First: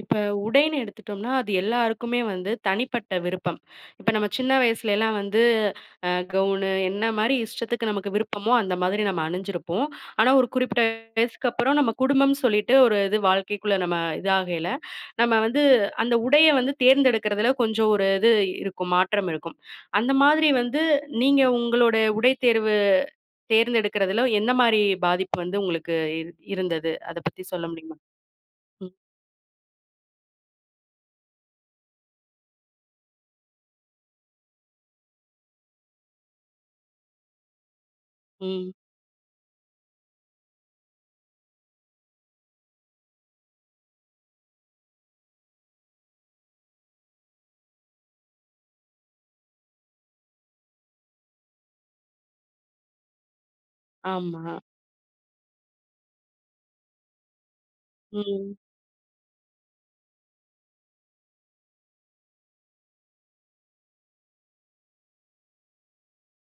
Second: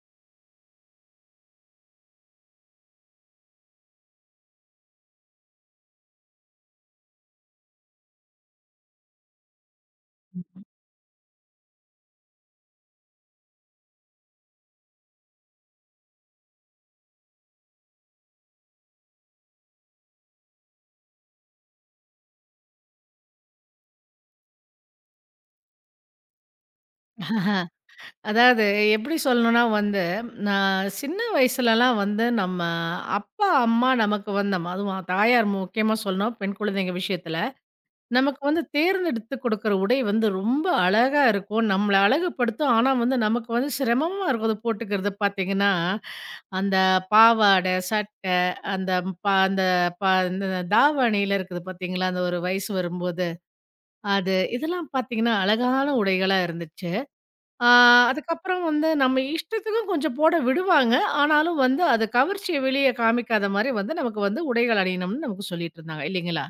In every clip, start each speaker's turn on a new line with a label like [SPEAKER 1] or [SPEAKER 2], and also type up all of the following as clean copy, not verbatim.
[SPEAKER 1] இப்ப உடைன்னு எடுத்துட்டோம்னா, அது எல்லாருக்குமே வந்து தனிப்பட்ட விருப்பம். இப்ப நம்ம சின்ன வயசுலலாம் வந்து கவுனு என்ன மாரி இஷ்டத்துக்கு நமக்கு விருப்பமோ, அந்த மாதிரி நம்ம அணிஞ்சிருப்போம். ஆனா, ஒரு குறிப்பிட்ட வயசுக்கு அப்புறம் நம்ம குடும்பம் சொல்லிட்டு ஒரு இது வாழ்க்கைக்குள்ள நம்ம இதாகையில, நம்ம வந்து அந்த உடைய வந்து தேர்ந்தெடுக்கிறதுல கொஞ்சம் ஒரு இது இருக்கும், மாற்றம் இருக்கும். அந்த மாதிரி வந்து நீங்க உங்களோட உடை தேர்வு தேர்ந்தெடுக்கிறதுல எந்த மாரி பாதிப்பு வந்து உங்களுக்கு இருந்தது? அத பத்தி
[SPEAKER 2] ஆஹா.
[SPEAKER 1] சொல்ல முடியுமா?
[SPEAKER 2] அதாவது
[SPEAKER 1] ம்,
[SPEAKER 2] எப்படி சொல்லணும்னா வந்து, நான் சின்ன வயசுலலாம் வந்து நம்ம அப்பா, அம்மா நமக்கு வந்து நம்ம அதுவும் தாயார் முக்கியமா சொல்லணும் பெண் குழந்தைங்க விஷயத்துல. நமக்கு வந்து
[SPEAKER 1] ம்.
[SPEAKER 2] தேர்ந்தெடுத்து குடுக்குற உடை வந்து ரொம்ப அழகா இருக்கும். நம்மள அழகுபடுத்தும். ஆனா வந்து நமக்கு வந்து சிரமமா இருக்கும் அது போட்டுக்கிறது பார்த்தீங்கன்னா, அந்த பாவாடை, சட்டை, அந்த ப அந்த ப அந்த தாவணியில இருக்குது பார்த்தீங்களா? அந்த ஒரு வயசு வரும்போது, அது
[SPEAKER 1] ஆமா.
[SPEAKER 2] இதெல்லாம் பார்த்தீங்கன்னா அழகான உடைகளா இருந்துச்சு. ஆ,
[SPEAKER 1] ம்.
[SPEAKER 2] அதுக்கப்புறம் வந்து நம்ம இஷ்டத்துக்கும் கொஞ்சம் போட விடுவாங்க. ஆனாலும் வந்து அது கவர்ச்சிய வெளிய காமிக்காத மாரி வந்து நமக்கு வந்து உடைகள் அணியணும்னு நமக்கு சொல்லிட்டு இருந்தாங்க இல்லைங்களா?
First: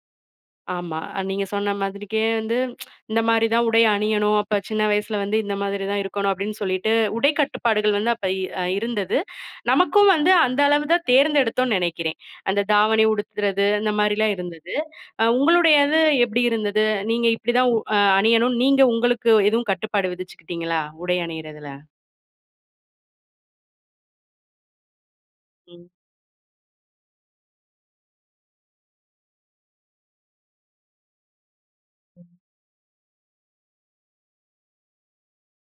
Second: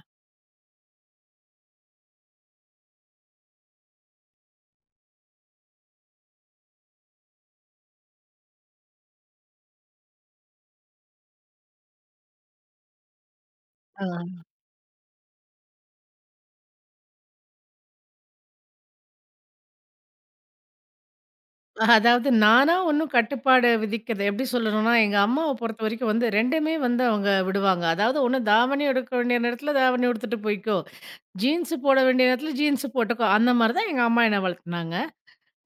[SPEAKER 1] ஆமா. நீங்க சொன்ன மாதிரிக்கே வந்து இந்த மாரி தான் உடை அணியணும். அப்ப சின்ன வயசுல வந்து இந்த மாதிரி தான் இருக்கணும் அப்டின்னு சொல்லிட்டு உடை கட்டுப்பாடுகள் வந்து அப்ப இ அ இருந்தது. நமக்கும் வந்து அந்த அளவு தான் தேர்ந்தெடுத்தோம்னு நெனைக்கிறேன். அந்த தாவணி உடுத்துறது அந்த
[SPEAKER 2] ஆ.
[SPEAKER 1] மாரிலாம் இருந்தது. உங்களுடையது எப்டி இருந்தது? நீங்க இப்டிதான் உ அ அணியணும்னு நீங்க உங்களுக்கு எதுவும் கட்டுப்பாடு விதிச்சுக்கிட்டீங்களா? உடை அணியிறதுல?
[SPEAKER 2] அதாவது நானா ஒண்ணும் கட்டுப்பாடு விதிக்கிறது எப்படி சொல்லணும்னா, எங்க அம்மாவ
[SPEAKER 1] ம்.
[SPEAKER 2] பொறுத்தவரைக்கும் வந்து 2மே வந்து அவங்க விடுவாங்க. அதாவது ஒண்ணு தாவணி எடுக்க வேண்டிய நேரத்துல தாவணி உடுத்துட்டு போய்க்கோ! ஜீன்ஸ் போட வேண்டிய நேரத்துல ஜீன்ஸ் போட்டுக்கோ! அந்த மாரி தான் எங்க அம்மா என்ன வளர்த்துனாங்க.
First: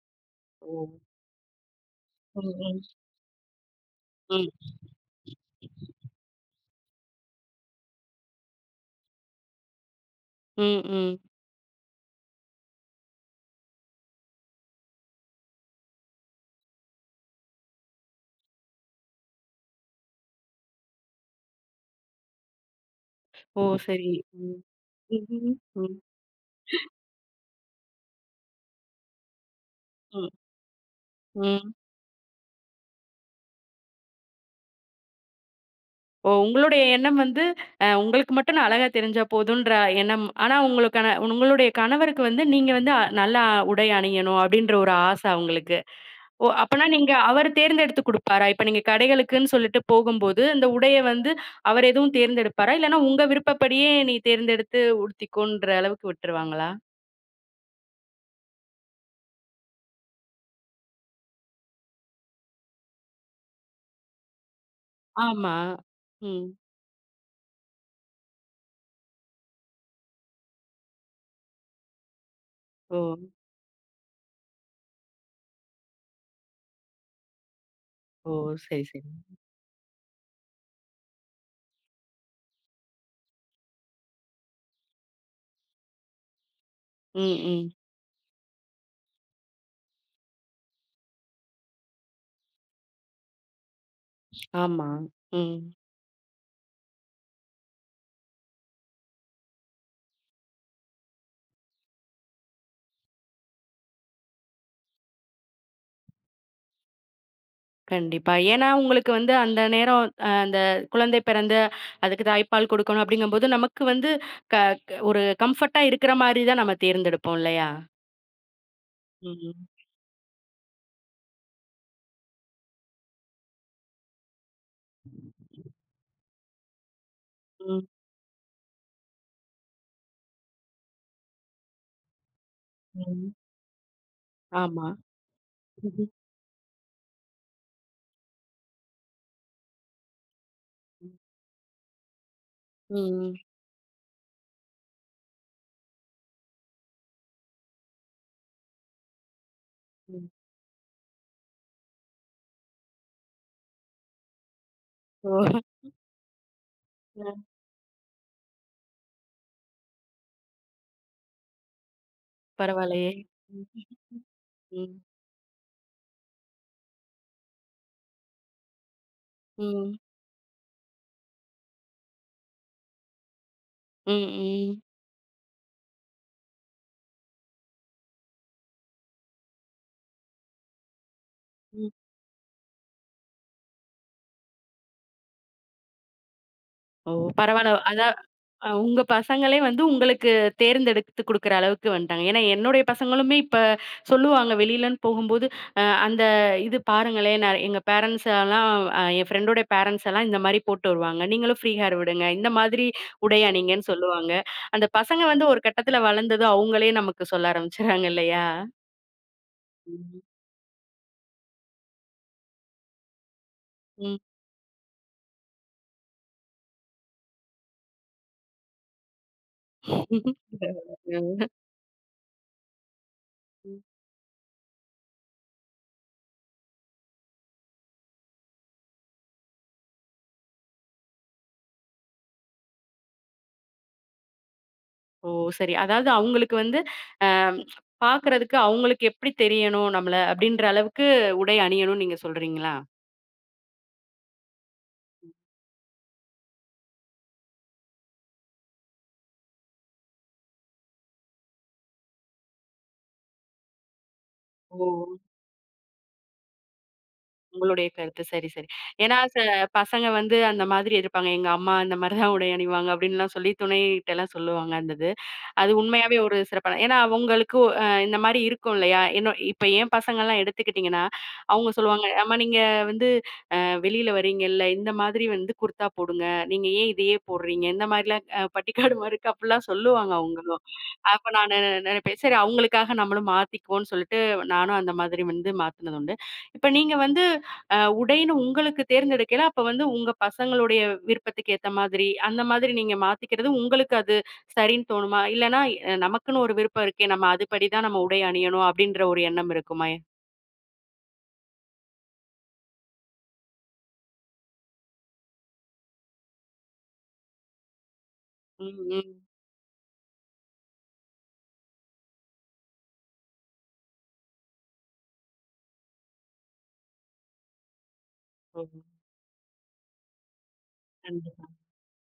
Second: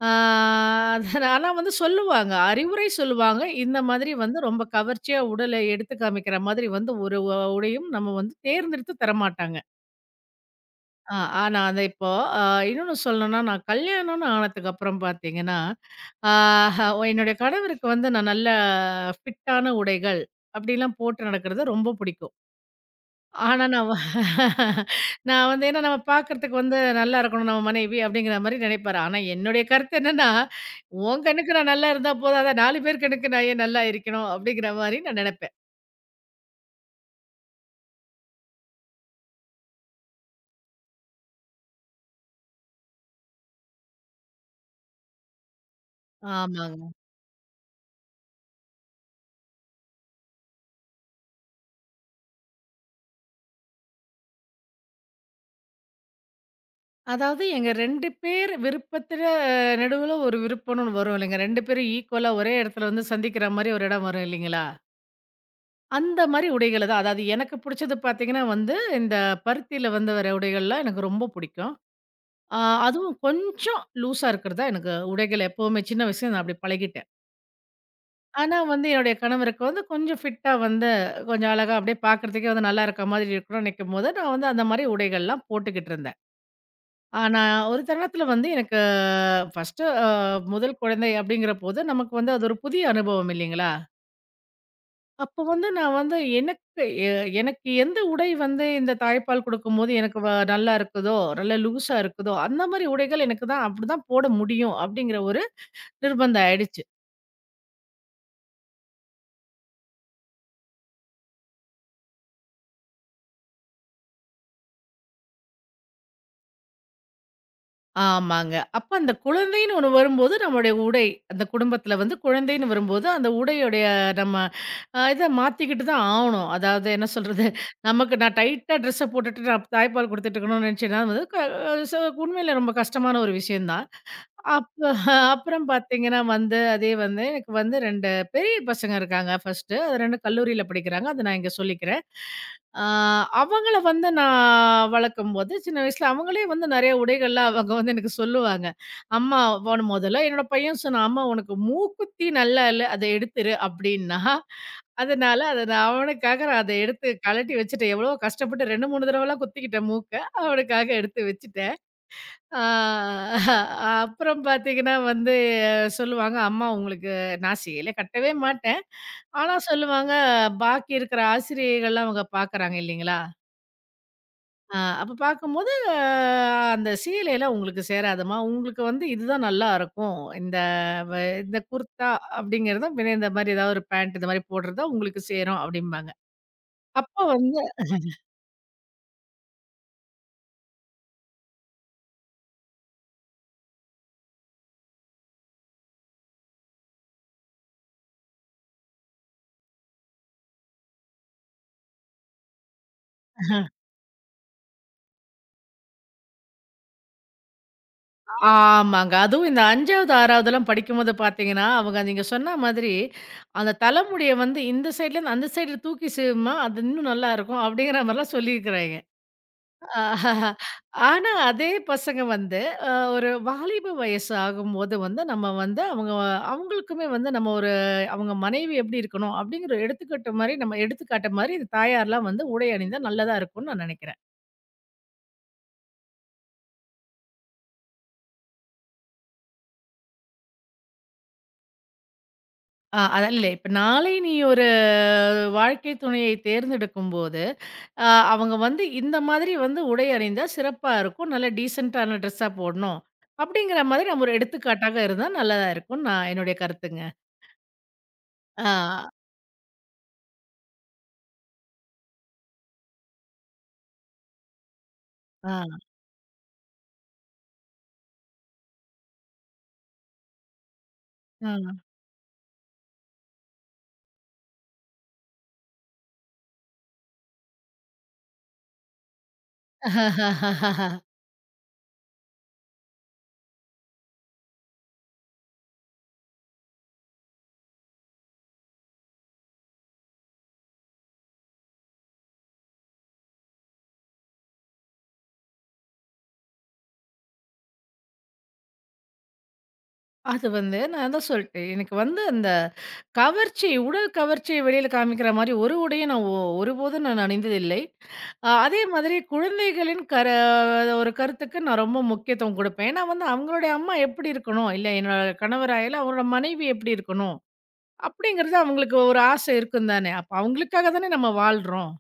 [SPEAKER 2] ஆ
[SPEAKER 1] ஓ!
[SPEAKER 2] அது ஆனா வந்து சொல்லுவாங்க.
[SPEAKER 1] ம், ம்.
[SPEAKER 2] அறிவுரை சொல்லுவாங்க. இந்த மாதிரி வந்து ரொம்ப
[SPEAKER 1] ம்.
[SPEAKER 2] கவர்ச்சியா உடலை எடுத்து காமிக்கிற மாதிரி வந்து ஒரு உடையும் நம்ம வந்து தேர்ந்தெடுத்து தரமாட்டாங்க.
[SPEAKER 1] ம்,
[SPEAKER 2] ஆ
[SPEAKER 1] ம்.
[SPEAKER 2] ஆனா அத இப்போ அ இன்னொன்னு சொல்லணும்னா, நான் கல்யாணம்னு ஆனதுக்கப்புறம் பார்த்தீங்கன்னா, ஆ ஹ, என்னுடைய கணவருக்கு வந்து நான் நல்ல ஃபிட்டான உடைகள், அப்படிலாம் போட்டு நடக்கிறது ரொம்ப பிடிக்கும்.
[SPEAKER 1] ஓ!
[SPEAKER 2] ஆனா நான் வ
[SPEAKER 1] சரி. ம்.
[SPEAKER 2] நான்
[SPEAKER 1] ம்,
[SPEAKER 2] வந்து ஏன்னா
[SPEAKER 1] ம்.
[SPEAKER 2] நம்ம பார்க்கறதுக்கு வந்து நல்லா இருக்கணும் நம்ம மனைவி அப்படிங்கிற மாரி நினைப்பாரு. ஆனா என்னுடைய கருத்து
[SPEAKER 1] ம்.
[SPEAKER 2] என்னன்னா, "உன் கண்ணுக்கு
[SPEAKER 1] ம்.
[SPEAKER 2] நான் நல்லா இருந்தா போதாதா, 4 பேர் கண்ணுக்கு நான் ஏன் நல்லா இருக்கணும்?" அப்படிங்கிற மாரி நான் நினைப்பேன்.
[SPEAKER 1] ஓ! உங்களுடைய எண்ணம் வந்து, உங்களுக்கு மட்டும் நான் அழகா தெரிஞ்சா போதுன்ற எண்ணம். ஆனா உங்களுக்கான உங்களுடைய கணவருக்கு வந்து நீங்க வந்து நல்லா உடை அணியணும் அப்டின்ற ஒரு ஆசை அவங்களுக்கு. ஓ! அப்பனா
[SPEAKER 2] ஆமாங்க.
[SPEAKER 1] நீங்க அவர் தேர்ந்தெடுத்து குடுப்பாரா? இப்ப நீங்க கடைகளுக்குன்னு சொல்லிட்டு போகும்போது, இந்த உடைய வந்து அவர் எதுவும் தேர்ந்தெடுப்பாரா? இல்லன்னா உங்க விருப்பப்படியே நீ தேர்ந்தெடுத்து உடுத்திக்கோன்ற அளவுக்கு விட்டுருவாங்களா?
[SPEAKER 2] அதாவது எங்க 2 பேர் விருப்பத்துல நடுவுல ஒரு விருப்பம்னு வரும் இல்லைங்க. 2 பேரும் ஈக்குவலா ஒரே இடத்துல வந்து சந்திக்கிற மாரி ஒரு இடம் வரும் இல்லைங்களா?
[SPEAKER 1] ஆமா.
[SPEAKER 2] அந்த
[SPEAKER 1] ம்.
[SPEAKER 2] மாரி உடைகள தான். அதாவது எனக்கு புடிச்சது பார்த்தீங்கன்னா வந்து, இந்த பருத்தியில வந்து வர உடைகள்லாம் எனக்கு ரொம்ப புடிக்கும். ஆ
[SPEAKER 1] ஓ!
[SPEAKER 2] அதுவும் கொஞ்சம் லூஸா இருக்கிறது தான் எனக்கு உடைகள் எப்பவுமே சின்ன வயசுல நான் அப்படி பழகிட்டேன்.
[SPEAKER 1] ஓ!
[SPEAKER 2] ஆனா
[SPEAKER 1] சரி,
[SPEAKER 2] வந்து
[SPEAKER 1] சரி.
[SPEAKER 2] என்னுடைய கணவருக்கு வந்து கொஞ்சம் ஃபிட்டா வந்து கொஞ்சம் அழகா அப்படியே பார்க்கறதுக்கே வந்து நல்லா இருக்க மாதிரி இருக்கணும்னு நினைக்கும்போது, நான் வந்து அந்த மாரி உடைகள்லாம் போட்டுக்கிட்டு இருந்தேன்.
[SPEAKER 1] ம்,
[SPEAKER 2] ஆனா
[SPEAKER 1] ம்.
[SPEAKER 2] ஒரு தருணத்துல வந்து எனக்கு ஃபர்ஸ்ட்டு அ முதல் குழந்தை அப்படிங்கிறபோது நமக்கு வந்து அது ஒரு புதிய அனுபவம் இல்லைங்களா?
[SPEAKER 1] ஆமா.
[SPEAKER 2] அப்போ
[SPEAKER 1] ம்.
[SPEAKER 2] வந்து நான் வந்து எனக்கு எந்த உடை வந்து இந்த தாய்ப்பால் குடுக்கும்போது எனக்கு நல்லா இருக்குதோ, நல்லா லூஸா இருக்குதோ, அந்த மாரி உடைகள் எனக்கு தான் அப்படிதான் போட முடியும் அப்படிங்கிற நிர்பந்தம் ஆயிடுச்சு.
[SPEAKER 1] கண்டிப்பா. ஏன்னா, உங்களுக்கு வந்து அந்த நேரம் அந்த குழந்தை பிறந்து, அதுக்கு தாய்ப்பால் குடுக்கணும் அப்படிங்கும்போது, நமக்கு வந்து க க ஒரு கம்ஃபர்ட்டா இருக்கிற மாரி தான் நம்ம தேர்ந்தெடுப்போம் இல்லையா?
[SPEAKER 2] ஆமாங்க. அப்ப அந்த
[SPEAKER 1] ம்.
[SPEAKER 2] குழந்தைன்னு ஒண்ணு வரும்போது, நம்முடைய உடை அந்த குடும்பத்தில வந்து குழந்தைன்னு வரும்போது, அந்த உடையுடைய நம்ம அ இத மாத்திக்கிட்டு தான் ஆவணும். அதாவது என்ன சொல்றது?
[SPEAKER 1] ம்.
[SPEAKER 2] நமக்கு நான் டைட்டா ட்ரெஸ்ஸ போட்டுட்டு நான் தாய்ப்பால் குடுத்துட்டு இருக்கணும்னு நெனச்சேன்னா, அது வந்து க ச உண்மையில ரொம்ப கஷ்டமான
[SPEAKER 1] ம்.
[SPEAKER 2] ஒரு விஷயம் தான். அப்ப
[SPEAKER 1] ஆமா.
[SPEAKER 2] அப்புறம்
[SPEAKER 1] ம்ஹ்ம்.
[SPEAKER 2] பார்த்தீங்கன்னா வந்து, அதே வந்து எனக்கு வந்து 2 பெரிய பசங்க இருக்காங்க ஃபர்ஸ்ட்டு. அது 2 கல்லூரியில படிக்கிறாங்க. அத நான் இங்க சொல்லிக்கிறேன். ஆ
[SPEAKER 1] ம்.
[SPEAKER 2] அவங்கள வந்து நான் வளர்க்கும்போது, சின்ன வயசுல அவங்களே வந்து நெறைய உடைகள்லாம் அவங்க வந்து எனக்கு சொல்லுவாங்க. "அம்மா ஒன்" முதல்ல
[SPEAKER 1] ம்.
[SPEAKER 2] என்னோட பையன் சொன்னான், "அம்மா உனக்கு மூக்குத்தி நல்லா இல்ல, அத எடுத்துரு" அப்படின்னா.
[SPEAKER 1] ஓ!
[SPEAKER 2] அதனால அத நான் அவனுக்காக நான் அத எடுத்து
[SPEAKER 1] அ
[SPEAKER 2] கழட்டி வச்சுட்டேன். எவ்வளோ கஷ்டப்பட்டு 2, 3 தடவலாம் குத்திக்கிட்டேன் மூக்க. அவனுக்காக எடுத்து வச்சுட்டேன். ஆ
[SPEAKER 1] பரவாயில்லையே! ம்.
[SPEAKER 2] அப்புறம் பார்த்தீங்கன்னா
[SPEAKER 1] ம்.
[SPEAKER 2] வந்து சொல்லுவாங்க, "அம்மா உங்களுக்கு நான் சேலை கட்டவே மாட்டேன்." ஆனா
[SPEAKER 1] ம்.
[SPEAKER 2] சொல்லுவாங்க, பாக்கி இருக்கிற ஆசிரியைகள்லாம் அவங்க பார்க்குறாங்க இல்லைங்களா?
[SPEAKER 1] ம். ம்.
[SPEAKER 2] அ அப்ப பார்க்கும்போது, ஆ, "அந்த சேலைலாம் உங்களுக்கு சேராதும்மா. உங்களுக்கு வந்து இதுதான் நல்லா இருக்கும். வ இந்த
[SPEAKER 1] ம்.
[SPEAKER 2] குர்தா அப்படிங்கிறதும், பின்ன இந்த மாரி ஏதாவது ஒரு பேண்ட் இந்த மாரி போடுறது தான் உங்களுக்கு சேரும்." அப்படிம்பாங்க.
[SPEAKER 1] ஓ!
[SPEAKER 2] அப்போ வந்து
[SPEAKER 1] பரவால்ல. அதா அ உங்க பசங்களே வந்து உங்களுக்கு தேர்ந்தெடுத்து குடுக்குற அளவுக்கு வந்துட்டாங்க. ஏன்னா, என்னுடைய பசங்களுமே இப்ப சொல்லுவாங்க வெளிலன்னு போகும்போது, அந்த இது பாருங்களேன் நான் எங்க பேரண்ட்ஸ் எல்லாம் என் ஃப்ரெண்டோட பேரண்ட்ஸ் எல்லாம் இந்த மாரி போட்டு வருவாங்க. நீங்களும் ஃப்ரீ ஹேர் விடுங்க. இந்த மாதிரி உடை அணிங்கன்னு சொல்லுவாங்க. அந்த பசங்க வந்து ஒரு கட்டத்துல வளர்ந்ததும் அவங்களே நமக்கு சொல்ல ஆரம்பிச்சுடுறாங்க இல்லையா?
[SPEAKER 2] ஆமாங்க. அதுவும் இந்த 5வது,
[SPEAKER 1] ம்.
[SPEAKER 2] 6வதுலாம் படிக்கும்போது பார்த்தீங்கன்னா, அவங்க நீங்க சொன்ன மாதிரி, அந்த
[SPEAKER 1] ம்.
[SPEAKER 2] தலைமுடிய வந்து இந்த சைட்லேருந்து அந்த சைடு தூக்கி சீவும்மா, அது இன்னும் நல்லாயிருக்கும். அப்படிங்கிற மாரிலாம் சொல்லியிருக்கிறாய்ங்க. ஆனா, அதே பசங்க வந்து ஒரு வாலிப வயசு ஆகும்போது வந்து, நம்ம வந்து அவங்க அவங்களுக்குமே வந்து நம்ம ஒரு அவங்க மனைவி எப்படி இருக்கணும்? அப்படிங்கிற ஒரு எடுத்துக்கட்டு மாரி நம்ம எடுத்துக்காட்டு மாரி இந்த தாயார்லாம் வந்து உடை அணிந்தா நல்லதா இருக்கும்னு நான் நெனைக்கிறேன்.
[SPEAKER 1] ஓ! சரி. அதாவது அவங்களுக்கு வந்து அ பார்க்கறதுக்கு அவங்களுக்கு எப்படி தெரியணும் நம்மள அப்படின்ற அளவுக்கு உடை அணியணும்னு நீங்க சொல்றீங்களா?
[SPEAKER 2] அதான் இல்ல. இப்ப நாளை நீ ஒரு வாழ்க்கை துணையை தேர்ந்தெடுக்கும்போது, அ அவங்க வந்து இந்த மாதிரி வந்து உடை அணிந்தா சிறப்பா இருக்கும். நல்ல டீசென்ட்டான ட்ரெஸ்ஸா போடணும். அப்படிங்கிற மாதிரி நம்ம ஒரு
[SPEAKER 1] ஓ!
[SPEAKER 2] எடுத்துக்காட்டாக இருந்தா நல்லதா இருக்கும்னு நான் என்னுடைய கருத்துங்க.
[SPEAKER 1] உங்களுடைய கருத்து. சரி, சரி.
[SPEAKER 2] ஆ,
[SPEAKER 1] ஏன்னா பசங்க வந்து அந்த மாதிரி இருப்பாங்க. எங்க அம்மா இந்த மாரி தான் உடை அணிவாங்க அப்படின்லாம் சொல்லி துணைகிட்டலாம் சொல்லுவாங்க அந்த இது. அது
[SPEAKER 2] ஆ,
[SPEAKER 1] உண்மையாவே ஒரு சிறப்பான ஏன்னா அவங்களுக்கு இந்த மாரி இருக்கும் இல்லையா? என்ன இப்ப என் பசங்கலாம் எடுத்துக்கிட்டீங்கன்னா, அவங்க
[SPEAKER 2] ஆ.
[SPEAKER 1] சொல்லுவாங்க, "அம்மா நீங்க வந்து வெளியில வரீங்கல்ல, இந்த மாதிரி வந்து குர்தா போடுங்க. நீங்க ஏன் இதையே போடுறீங்க? இந்த மாதிரிலாம் பட்டிக்காடு மாரிக்கு அப்டிலாம் சொல்லுவாங்க அவங்களும். அப்ப நானு நெனைப்பேன், சரி அவங்களுக்காக நம்மளும் மாத்திக்குவோம்னு சொல்லிட்டு நானும் அந்த மாதிரி வந்து மாத்துனது உண்டு. இப்ப நீங்க வந்து உடைன்னு உங்களுக்கு தேர்ந்தெடுக்கையில, அப்ப வந்து உங்க பசங்களுடைய விருப்பத்துக்கு ஏத்த மாதிரி, அந்த மாதிரி நீங்க மாத்திக்கிறது உங்களுக்கு அது சரின்னு தோணுமா? இல்லன்னா நமக்குன்னு ஒரு விருப்பம் இருக்கே, நம்ம அதுபடி தான் நம்ம உடை அணியணும் அப்டின்ற ஒரு எண்ணம் இருக்குமா?
[SPEAKER 2] அது வந்து நான் அதான் சொல்லிட்டேன். எனக்கு வந்து அந்த கவர்ச்சி, உடல் கவர்ச்சிய வெளியில காமிக்கிற மாரி ஒரு உடையும் நான் ஒ ஒருபோதும் நான் அணிந்ததில்லை. அ
[SPEAKER 1] ம்,
[SPEAKER 2] அதே
[SPEAKER 1] ம்.
[SPEAKER 2] மாதிரி குழந்தைகளின் கர ஒரு கருத்துக்கு நான் ரொம்ப முக்கியத்துவம் குடுப்பேன். ஏன்னா வந்து அவங்களுடைய அம்மா எப்படி இருக்கணும், இல்ல என்னோட கணவராயாலும் அவரோட மனைவி எப்படி இருக்கணும், அப்படிங்கிறது
[SPEAKER 1] ஓ!
[SPEAKER 2] அவங்களுக்கு ஒரு ஆசை இருக்கும் தானே. அப்ப அவங்களுக்காக தானே நம்ம
[SPEAKER 1] கண்டிப்பா,
[SPEAKER 2] வாழ்றோம்.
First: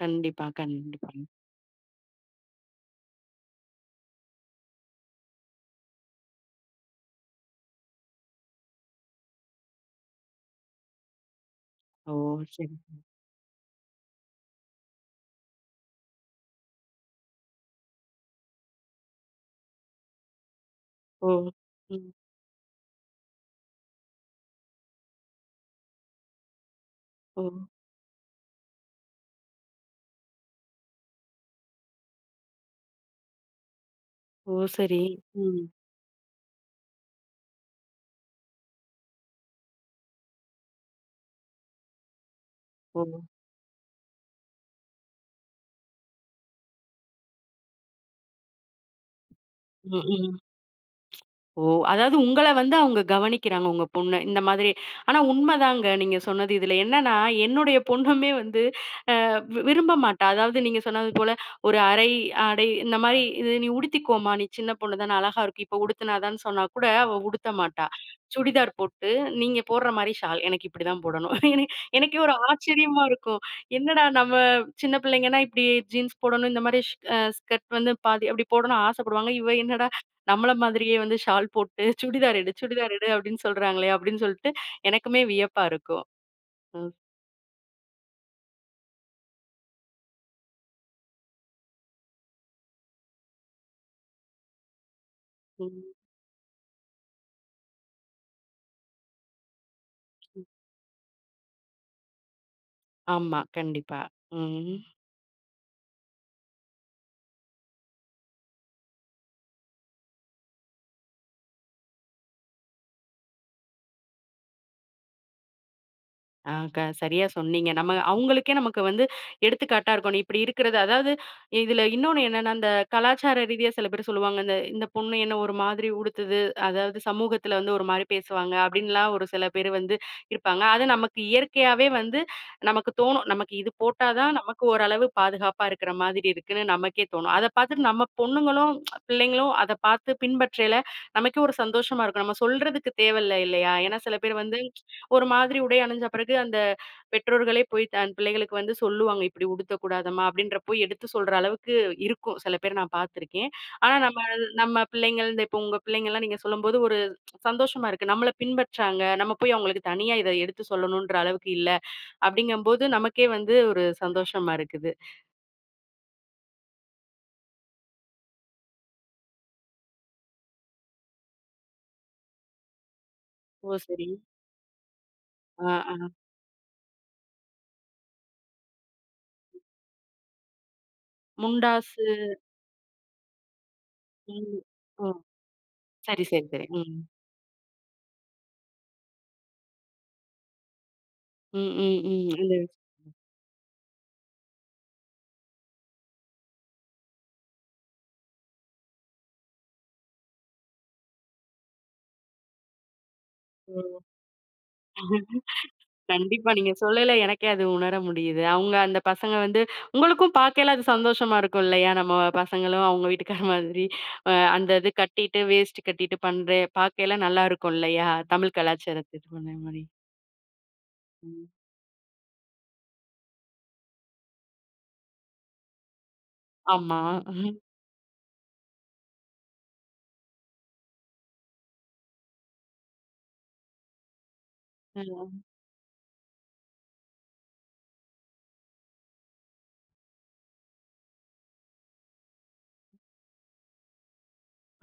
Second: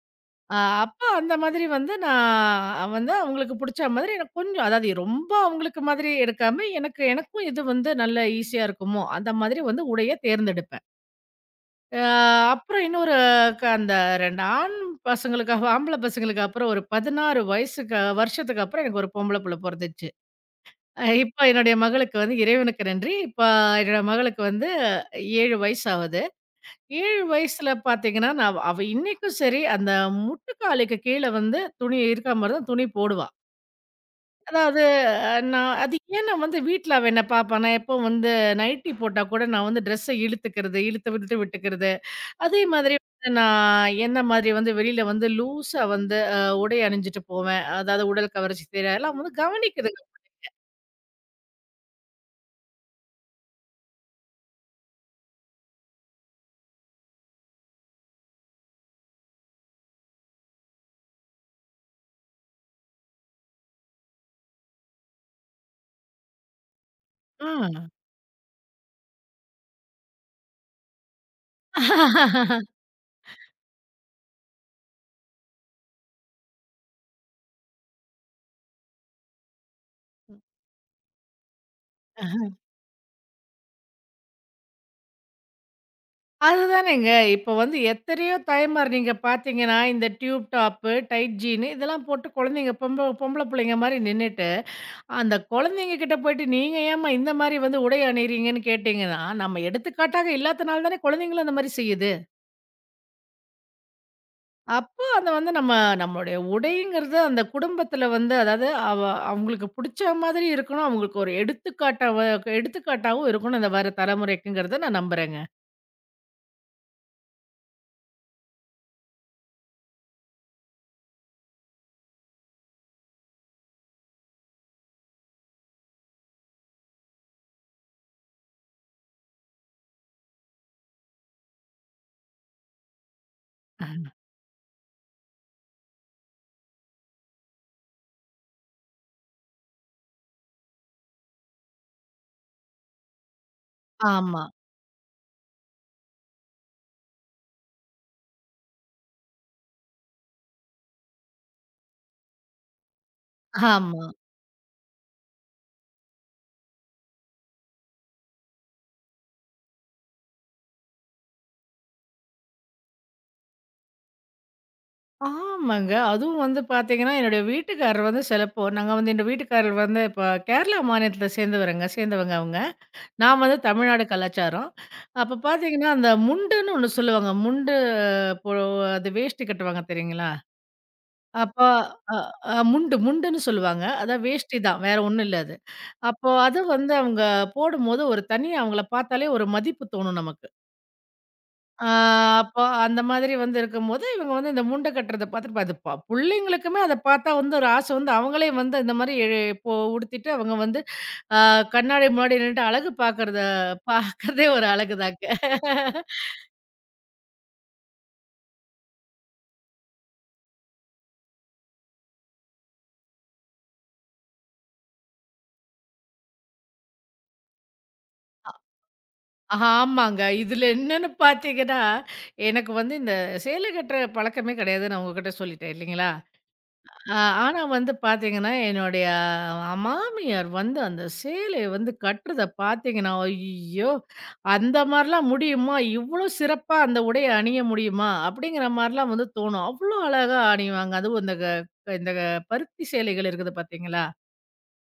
[SPEAKER 1] கண்டிப்பா,
[SPEAKER 2] அப்ப
[SPEAKER 1] கண்டிப்பா.
[SPEAKER 2] அந்த மாதிரி வந்து நான் வந்து அவங்களுக்கு புடிச்ச மாதிரி எனக்கு கொஞ்சம் அதாவது ரொம்ப அவங்களுக்கு மாதிரி எடுக்காம, எனக்கும் இது வந்து நல்ல ஈஸியா இருக்குமோ! அந்த மாதிரி வந்து உடைய தேர்ந்தெடுப்பேன். அ
[SPEAKER 1] ஓ! சரி.
[SPEAKER 2] அப்புறம் இன்னொரு அந்த 2 ஆண் பசங்களுக்கு ஆம்பள பசங்களுக்கு அப்புறம் ஒரு 16 வயசுக்கு வருஷத்துக்கு அப்புறம் எனக்கு ஒரு பொம்பள புள்ள பொறந்துச்சு.
[SPEAKER 1] ஓ!
[SPEAKER 2] இப்ப என்னுடைய
[SPEAKER 1] ம்.
[SPEAKER 2] மகளுக்கு வந்து இறைவனுக்கு நன்றி. இப்ப என்னோட மகளுக்கு வந்து 7 வயசு ஆவுது. 7
[SPEAKER 1] ஓ!
[SPEAKER 2] வயசுல பார்த்தீங்கன்னா, நான் அவ இன்னைக்கும் சரி அந்த முட்டுக்காலுக்கு கீழ வந்து துணி இருக்கா மாரி தான் துணி போடுவா.
[SPEAKER 1] ஓ!
[SPEAKER 2] அதாவது
[SPEAKER 1] சரி. ம்.
[SPEAKER 2] நான் அது ஏன் நான் வந்து வீட்ல அவ என்ன பார்ப்பா, நான் எப்பவும் வந்து நைட்டி போட்டா கூட நான் வந்து ட்ரெஸ்ஸ இழுத்துக்கிறது, இழுத்து விட்டு விட்டுக்கிறது. அதே மாதிரி
[SPEAKER 1] ஓ!
[SPEAKER 2] வந்து நான் என்ன மாதிரி வந்து வெளியில வந்து லூஸா வந்து உடை அணிஞ்சுட்டு போவேன். அதாவது உடல் கவர்ச்சி தெரியாது. அதெல்லாம் வந்து
[SPEAKER 1] ம்,
[SPEAKER 2] கவனிக்குதுங்க.
[SPEAKER 1] ம். ஓ! அதாவது உங்கள வந்து அவங்க கவனிக்கிறாங்க, உங்க பொண்ணு. இந்த மாதிரி ஆனா உண்மதாங்க நீங்க சொன்னது. இதுல என்னன்னா, என்னுடைய பொண்ணுமே வந்து அ வி விரும்ப மாட்டா. அதாவது நீங்க சொன்னது போல ஒரு அரை, ஆடை இந்த மாரி "இது நீ உடுத்திக்கோமா, நீ சின்ன பொண்ணு தானே, அழகா இருக்கு. இப்போ உடுத்துனாதான்னு" சொன்னா கூட அவ
[SPEAKER 2] ஆ.
[SPEAKER 1] உடுத்த மாட்டா. சுடிதார் போட்டு, நீங்க போடுற மாரி ஷால். எனக்கு இப்படிதான் போடணும். எனக் எனக்கே ஒரு ஆச்சரியமா இருக்கும். என்னடா நம்ம சின்ன பிள்ளைங்கன்னா இப்படி ஜீன்ஸ் போடணும், இந்த மாரி ஸ் அ ஸ்கர்ட் வந்து பாதி அப்படி போடணும்னு ஆசைப்படுவாங்க. இவ என்னடா நம்மள மாதிரியே வந்து ஷால் போட்டு "சுடிதார் எடு, சுடிதார் எடு" அப்படின்னு சொல்றாங்களே அப்படின்னு சொல்லிட்டு எனக்குமே வியப்பா இருக்கும். ம்.
[SPEAKER 2] அதுதானேங்க. இப்போ வந்து எத்தனையோ தாய்மார் நீங்க பார்த்தீங்கன்னா, இந்த டியூப் டாப்பு, டைட் ஜீனு இதெல்லாம் போட்டு குழந்தைங்க பொம்பள புள்ளைங்க மாரி நின்னுட்டு, அந்த
[SPEAKER 1] ம்.
[SPEAKER 2] குழந்தைங்க கிட்ட போயிட்டு, "நீங்க ஏம்மா இந்த மாரி வந்து உடை அணியிறீங்கன்னு?" கேட்டீங்கன்னா, நம்ம எடுத்துக்காட்டாக இல்லாதனால தானே குழந்தைங்களும் அந்த மாரி செய்யுது.
[SPEAKER 1] ஆமா. கண்டிப்பா. ம்.
[SPEAKER 2] அப்போ அத வந்து நம்ம நம்மளுடைய உடைங்கிறது அந்த குடும்பத்தில வந்து அதாவது அவங்களுக்கு புடிச்ச மாதிரி இருக்கணும். அவங்களுக்கு ஒரு எடுத்துக்காட்டாவும் இருக்கணும் இந்த வர தலைமுறைக்குங்கிறத நான் நம்புறேங்க.
[SPEAKER 1] ஆ சரியா சொன்னீங்க. நம்ம அவங்களுக்கே நமக்கு வந்து எடுத்துக்காட்டா இருக்கணும். இப்படி இருக்கிறது அதாவது இதுல இன்னொன்னு என்னன்னா, இந்த கலாச்சார ரீதியா சில பேர் சொல்லுவாங்க. இந்த இந்த பொண்ணு என்ன ஒரு மாதிரி உடுத்துது, அதாவது சமூகத்துல வந்து ஒரு மாரி பேசுவாங்க அப்படின்லாம் ஒரு சில பேர் வந்து இருப்பாங்க. அது நமக்கு இயற்கையாவே வந்து நமக்கு தோணும். நமக்கு இது போட்டா தான் நமக்கு ஓரளவு பாதுகாப்பா இருக்கிற மாதிரி இருக்குன்னு நமக்கே தோணும். அத பார்த்துட்டு நம்ம பொண்ணுங்களும், பிள்ளைங்களும் அத பார்த்து பின்பற்றையில நமக்கே ஒரு சந்தோஷமா இருக்கும். நம்ம சொல்றதுக்கு தேவையில்ல இல்லையா? ஏன்னா சில பேர்
[SPEAKER 2] ஆமா,
[SPEAKER 1] வந்து ஒரு மாதிரி உடை அணிஞ்ச பிறகு அந்த பெற்றோர்களே போய் தன் பிள்ளைகளுக்கு வந்து சொல்லுவாங்க, "இப்படி உடுத்தக்கூடாதம்மா" அப்படின்றப்போ எடுத்து சொல்ற அளவுக்கு இருக்கும். சில பேர் நான் பார்த்துருக்கேன். ஆனா
[SPEAKER 2] ஆமா.
[SPEAKER 1] நம்ம நம்ம பிள்ளைங்கள் இந்த இப்போ உங்க பிள்ளைங்கலாம் நீங்க சொல்லும்போது ஒரு சந்தோஷமா இருக்கு. நம்மள பின்பற்றாங்க. நம்ம போய் அவங்களுக்கு தனியா இத எடுத்து சொல்லணுன்ற அளவுக்கு இல்ல. அப்படிங்கம்போது நமக்கே வந்து ஒரு சந்தோஷமா இருக்குது.
[SPEAKER 2] ஆமாங்க. அதுவும் வந்து பார்த்தீங்கன்னா, என்னுடைய வீட்டுக்காரர் வந்து சிலப்போ நாங்க வந்து எங்க வீட்டுக்காரர் வந்து இப்ப கேரளா மாநிலத்த சேர்ந்தவங்க அவங்க. நான் வந்து
[SPEAKER 1] ஓ!
[SPEAKER 2] தமிழ்நாடு
[SPEAKER 1] சரி.
[SPEAKER 2] கலாச்சாரம். அப்ப
[SPEAKER 1] ஆ,
[SPEAKER 2] பார்த்தீங்கன்னா,
[SPEAKER 1] ஆ.
[SPEAKER 2] அந்த முண்டுன்னு ஒண்ணு சொல்லுவாங்க. முண்டு பொ அது வேஷ்டி கட்டுவாங்க தெரியுங்களா? அப்போ
[SPEAKER 1] முண்டாசு.
[SPEAKER 2] அ அ முண்டு முண்டுன்னு சொல்லுவாங்க. அதான்
[SPEAKER 1] ம்.
[SPEAKER 2] வேஷ்டி தான். வேற
[SPEAKER 1] ஓ!
[SPEAKER 2] ஒண்ணும் இல்ல அது.
[SPEAKER 1] சரி,
[SPEAKER 2] அப்போ
[SPEAKER 1] சரி,
[SPEAKER 2] அது
[SPEAKER 1] சரி.
[SPEAKER 2] வந்து
[SPEAKER 1] ம்.
[SPEAKER 2] அவங்க போடும்போது ஒரு தனி அவங்கள பார்த்தாலே ஒரு மதிப்பு தோணும் நமக்கு.
[SPEAKER 1] ம்,
[SPEAKER 2] ஆ
[SPEAKER 1] ம், ம். அந்த
[SPEAKER 2] அப்போ அந்த மாதிரி வந்து இருக்கும்போது, இவங்க வந்து இந்த முண்ட கட்டுறத பார்த்துட்டு அது புள்ளைங்களுக்குமே அத பார்த்தா வந்து ஒரு ஆசை வந்து அவங்களே வந்து இந்த மாரி இப்போ உடுத்திட்டு அவங்க வந்து அ கண்ணாடி முன்னாடி நின்னுட்டு அழகு பார்க்கறதே ஒரு அழகுதாங்க.
[SPEAKER 1] ம். கண்டிப்பா. நீங்க சொல்லல எனக்கே அது உணர முடியுது. அவங்க அந்த பசங்க வந்து உங்களுக்கும் பார்க்கையில அது சந்தோஷமா இருக்கும் இல்லையா? நம்ம பசங்களும் அவங்க வீட்டுக்கார மாதிரி அந்த இது கட்டிட்டு, வேஸ்ட் கட்டிட்டு பண்ற பார்க்கையில நல்லா இருக்கும் இல்லையா? தமிழ் கலாச்சாரத்த இது பண்ண மாரி.
[SPEAKER 2] ஆமாங்க. இதுல என்னன்னு
[SPEAKER 1] ம்.
[SPEAKER 2] பார்த்தீங்கன்னா, எனக்கு வந்து இந்த சேலை கட்டுற பழக்கமே கிடையாது. நான் உங்ககிட்ட சொல்லிட்டேன் இல்லைங்களா?
[SPEAKER 1] ஆமா.
[SPEAKER 2] ஆ
[SPEAKER 1] அ.
[SPEAKER 2] ஆனா வந்து பார்த்தீங்கன்னா, என்னுடைய மாமியார் வந்து அந்த சேலைய வந்து கட்டுறத பார்த்தீங்கன்னா, ஐயோ! அந்த மாரிலாம் முடியுமா? இவ்வளோ சிறப்பா அந்த உடைய அணிய முடியுமா? அப்படிங்கிற மாரிலாம் வந்து தோணும். அவ்வளோ அழகா அணிவாங்க. அதுவும் இந்த பருத்தி சேலைகள் இருக்குது பார்த்தீங்களா?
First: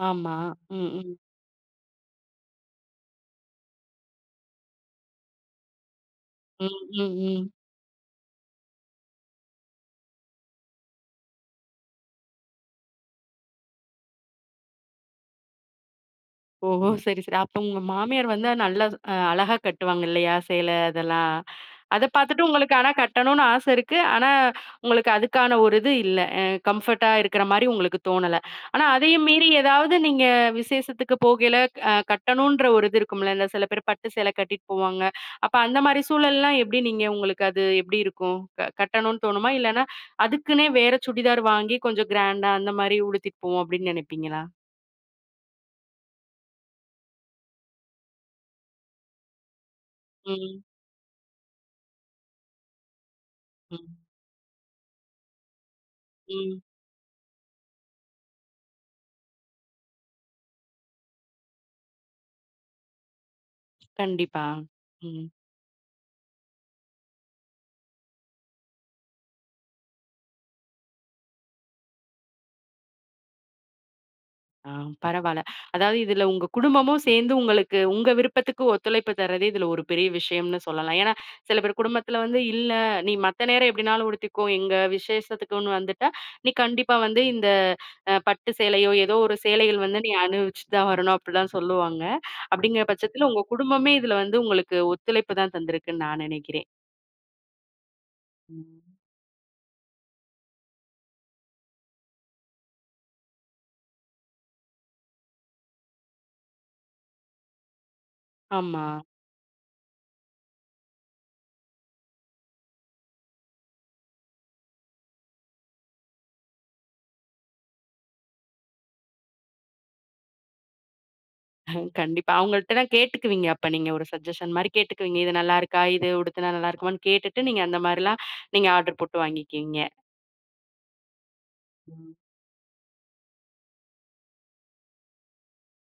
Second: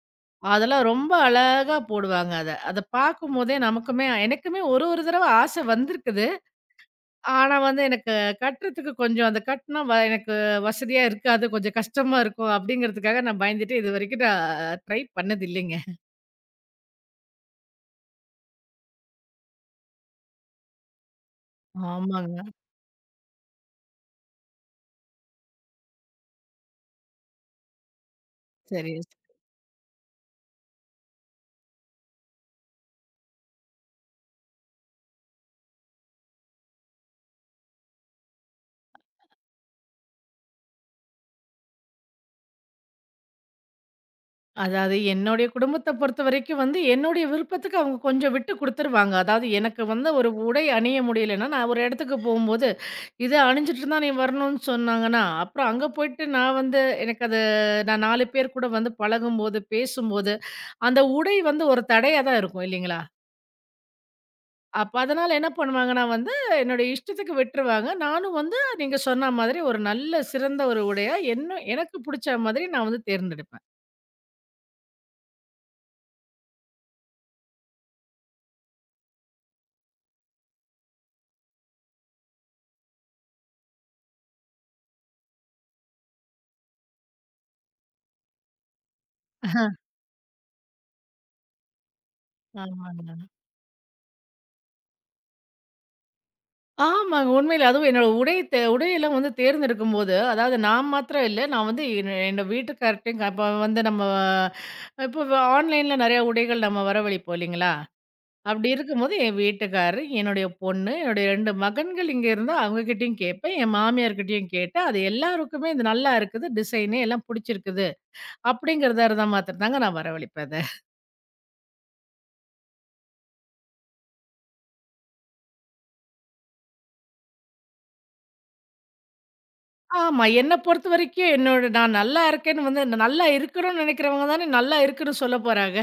[SPEAKER 1] ஆமா.
[SPEAKER 2] அதெல்லாம்
[SPEAKER 1] ம், ம்.
[SPEAKER 2] ரொம்ப அழகா போடுவாங்க அத. அத பார்க்கும்போதே நமக்குமே எனக்குமே ஒரு ஒரு தடவ ஆசை வந்திருக்குது.
[SPEAKER 1] ம், ம், ம்.
[SPEAKER 2] ஆனா வந்து எனக்கு கட்டுறதுக்கு கொஞ்சம் அந்த கட்டுனா வ எனக்கு வசதியா இருக்காது. கொஞ்சம் கஷ்டமா இருக்கும் அப்டிங்கிறதுக்காக நான் பயந்துட்டு இதுவரைக்கும் நான் ட்ரை பண்ணது இல்லைங்க.
[SPEAKER 1] ஓஹோ! சரி, சரி. அப்ப உங்க மாமியார் வந்து நல்லா அழகா கட்டுவாங்க இல்லையா? சேலை அதெல்லாம். அத
[SPEAKER 2] ஆமாங்க.
[SPEAKER 1] பார்த்துட்டு உங்களுக்கு ஆனா கட்டணும்னு ஆசை இருக்கு. ஆனா, உங்களுக்கு அதுக்கான ஒரு இது இல்ல. கம்ஃபர்ட்டா இருக்கிற மாரி உங்களுக்கு தோணல. ஆனா,
[SPEAKER 2] சரி.
[SPEAKER 1] அதையும் மீறி ஏதாவது நீங்க விசேஷத்துக்கு போகையில கட்டணுன்ற ஒரு இது இருக்கும்ல. இந்த சில பேர் பட்டு சேலை கட்டிட்டு போவாங்க. அப்ப அந்த மாரி சூழல்லாம் எப்படி நீங்க உங்களுக்கு அது எப்படி இருக்கும்? கட்டணும்னு தோணுமா? இல்லன்னா, அதுக்குன்னே வேற சுடிதார் வாங்கி கொஞ்சம் கிராண்டா அந்த மாரி உடுத்திட்டு போவோம் அப்படின்னு நினைப்பீங்களா?
[SPEAKER 2] அதாவது என்னுடைய குடும்பத்த பொறுத்தவரைக்கும் வந்து என்னுடைய விருப்பத்துக்கு அவங்க கொஞ்சம் விட்டு குடுத்துருவாங்க. அதாவது எனக்கு வந்து ஒரு
[SPEAKER 1] ம்.
[SPEAKER 2] உடை அணிய முடியலன்னா, நான் ஒரு இடத்துக்கு போம்போது, "இத அணிஞ்சுட்டு
[SPEAKER 1] ம்.
[SPEAKER 2] தான் நீ வரணும்னு" சொன்னாங்கன்னா, அப்புறம் அங்க போயிட்டு நான்
[SPEAKER 1] ம்.
[SPEAKER 2] வந்து எனக்கு அது நான் 4 பேர் கூட வந்து பழகும்போது, பேசும்போது, அந்த உடை வந்து ஒரு தடையா தான் இருக்கும் இல்லைங்களா?
[SPEAKER 1] கண்டிப்பா.
[SPEAKER 2] அப்ப
[SPEAKER 1] ம்.
[SPEAKER 2] அதனால என்ன பண்ணுவாங்கன்னா வந்து, என்னுடைய இஷ்டத்துக்கு விட்டுருவாங்க. நானும் வந்து நீங்க சொன்ன மாதிரி ஒரு நல்ல சிறந்த ஒரு உடையா என்ன எனக்கு புடிச்ச மாதிரி நான் வந்து தேர்ந்தெடுப்பேன்.
[SPEAKER 1] ஆ, பரவால்ல. அதாவது இதுல உங்க குடும்பமும் சேர்ந்து உங்களுக்கு உங்க விருப்பத்துக்கு ஒத்துழைப்பு தர்றதே இதுல ஒரு பெரிய விஷயம்னு சொல்லலாம். ஏன்னா, சில பேர் குடும்பத்துல வந்து இல்ல நீ மத்த நேரம் எப்படினாலும் உடுத்திக்கோ. எங்க விசேஷத்துக்குன்னு வந்துட்டா, நீ கண்டிப்பா வந்து இந்த பட்டு சேலையோ, ஏதோ ஒரு
[SPEAKER 2] ஆஹா.
[SPEAKER 1] சேலைகள் வந்து நீ அணிவிச்சுட்டு தான் வரணும் அப்படிலாம் சொல்லுவாங்க. அப்படிங்கிற
[SPEAKER 2] ஆமாங்க.
[SPEAKER 1] பட்சத்துல உங்க குடும்பமே இதுல வந்து உங்களுக்கு ஒத்துழைப்பு தான் தந்திருக்குன்னு நான் நினைக்கிறேன்.
[SPEAKER 2] ஆமாங்க. உண்மையிலே அதுவும் என்னோட
[SPEAKER 1] ம்.
[SPEAKER 2] உடையெல்லாம் வந்து தேர்ந்தெடுக்கும்போது, அதாவது நான் மாத்திரம் இல்ல, நான் வந்து என்னோட வீட்டுக்கார்ட்டயும் இப்ப வந்து நம்ம இப்போ ஆன்லைன்ல நெறைய உடைகள் நம்ம வரவழைப்போம் இல்லைங்களா? அப்படி
[SPEAKER 1] ஆமா.
[SPEAKER 2] இருக்கும்போது என் வீட்டுக்காரரு, என்னுடைய பொண்ணு, என்னுடைய 2 மகன்கள் இங்க இருந்தா அவங்ககிட்டயும் கேட்பேன். என் மாமியார்கிட்டயும் கேட்டேன். அது எல்லாருக்குமே இது நல்லா இருக்குது. டிசைனு எல்லாம் புடிச்சிருக்குது. அப்படிங்கிறத இருந்தா மாத்திரம் தாங்க நான் வரவழைப்பேன் அத.
[SPEAKER 1] கண்டிப்பா. அவங்கள்ட்டலாம் கேட்டுக்குவீங்க அப்ப நீங்க ஒரு சஜஷன் மாரி கேட்டுக்குவீங்க. இது நல்லாருக்கா? இது உடுத்துனா நல்லாருக்குமான்னு கேட்டுட்டு, நீங்க அந்த மாரிலாம் நீங்க ஆர்டர் போட்டு வாங்கிக்குவீங்க.
[SPEAKER 2] ஆமா. என்ன பொறுத்தவரைக்கும் என்னோட நான்
[SPEAKER 1] ம்.
[SPEAKER 2] நல்லா இருக்கேன்னு வந்து நான் நல்லா இருக்கணும்னு நினைக்கிறவங்க தானே நல்லா இருக்குன்னு சொல்லப் போறாங்க.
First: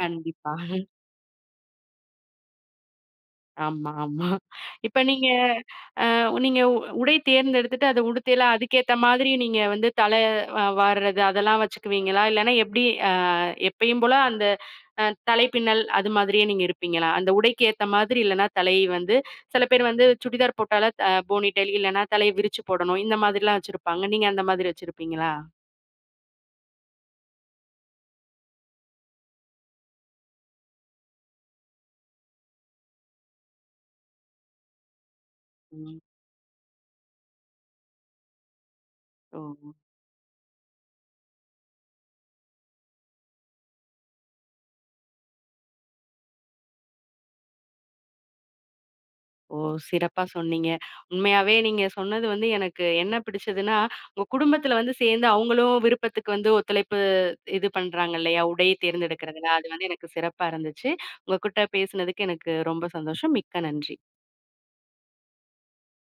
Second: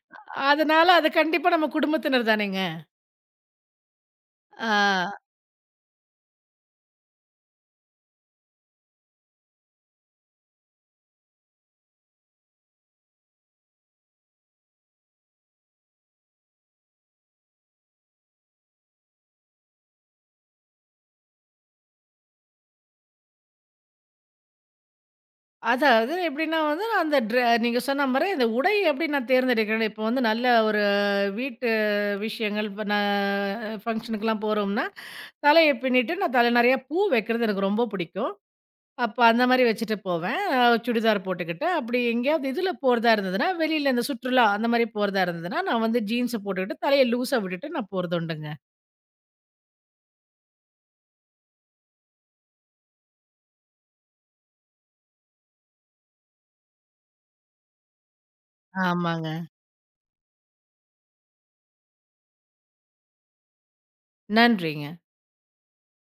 [SPEAKER 1] கண்டிப்பா.
[SPEAKER 2] அதனால அது கண்டிப்பா நம்ம குடும்பத்தினர் தானேங்க.
[SPEAKER 1] ஆமா, ஆமா. இப்ப
[SPEAKER 2] ஆ.
[SPEAKER 1] நீங்க அ உடை தேர்ந்தெடுத்துட்டு, அத உடுத்தைலாம் அதுக்கேத்த மாதிரி நீங்க வந்து தலை வார்றது அதெல்லாம் வச்சுக்குவீங்களா? இல்லன்னா எப்படி அ எப்பயும் போல அந்த அ தலைப்பின்னல் அது மாதிரியே நீங்க இருப்பீங்களா? அந்த உடைக்கு ஏத்த மாதிரி இல்லன்னா தலை வந்து சில பேர் வந்து சுடிதார் போட்டாலே போனி டெயில் இல்லன்னா தலைய விரிச்சு போடணும். இந்த மாதிரிலாம் வச்சிருப்பாங்க. நீங்க அந்த மாதிரி வச்சிருப்பீங்களா?
[SPEAKER 2] அதாவது எப்படின்னா வந்து நான் அந்த ட்ர நீங்க சொன்ன மாரி அந்த உடை எப்படி நான் தேர்ந்தெடுக்கிறேன். இப்போ வந்து நல்ல ஒரு வீட்டு விஷயங்கள் இப்ப நான் ஃபங்ஷனுக்குலாம் போறோம்னா, தலைய
[SPEAKER 1] ம்.
[SPEAKER 2] பின்னிட்டு நான் தல நெறையா பூ வைக்கிறது எனக்கு ரொம்ப பிடிக்கும். அப்ப
[SPEAKER 1] ஓ!
[SPEAKER 2] அந்த மாரி வச்சுட்டு போவேன். சுடிதார் போட்டுக்கிட்டு, அப்படி எங்கேயாவது இதில போறதா இருந்ததுன்னா, வெளியில இந்த சுற்றுலா அந்த மாரி போறதா இருந்ததுன்னா, நான் வந்து ஜீன்ஸ போட்டுக்கிட்டு தலைய லூஸா விட்டுட்டு நான் போறது உண்டுங்க.
[SPEAKER 1] ஓ! சிறப்பா சொன்னீங்க. உண்மையாவே நீங்க சொன்னது வந்து எனக்கு என்ன பிடிச்சதுன்னா, உங்க குடும்பத்துல வந்து சேர்ந்து அவங்களும் விருப்பத்துக்கு வந்து ஒத்துழைப்பு இது பண்றாங்க இல்லையா? உடை
[SPEAKER 2] ஆமாங்க.
[SPEAKER 1] தேர்ந்தெடுக்கிறதுல. அது வந்து எனக்கு சிறப்பா இருந்துச்சு. உங்க கிட்ட பேசினதுக்கு எனக்கு ரொம்ப சந்தோஷம். மிக்க நன்றி.
[SPEAKER 2] நன்றிங்க.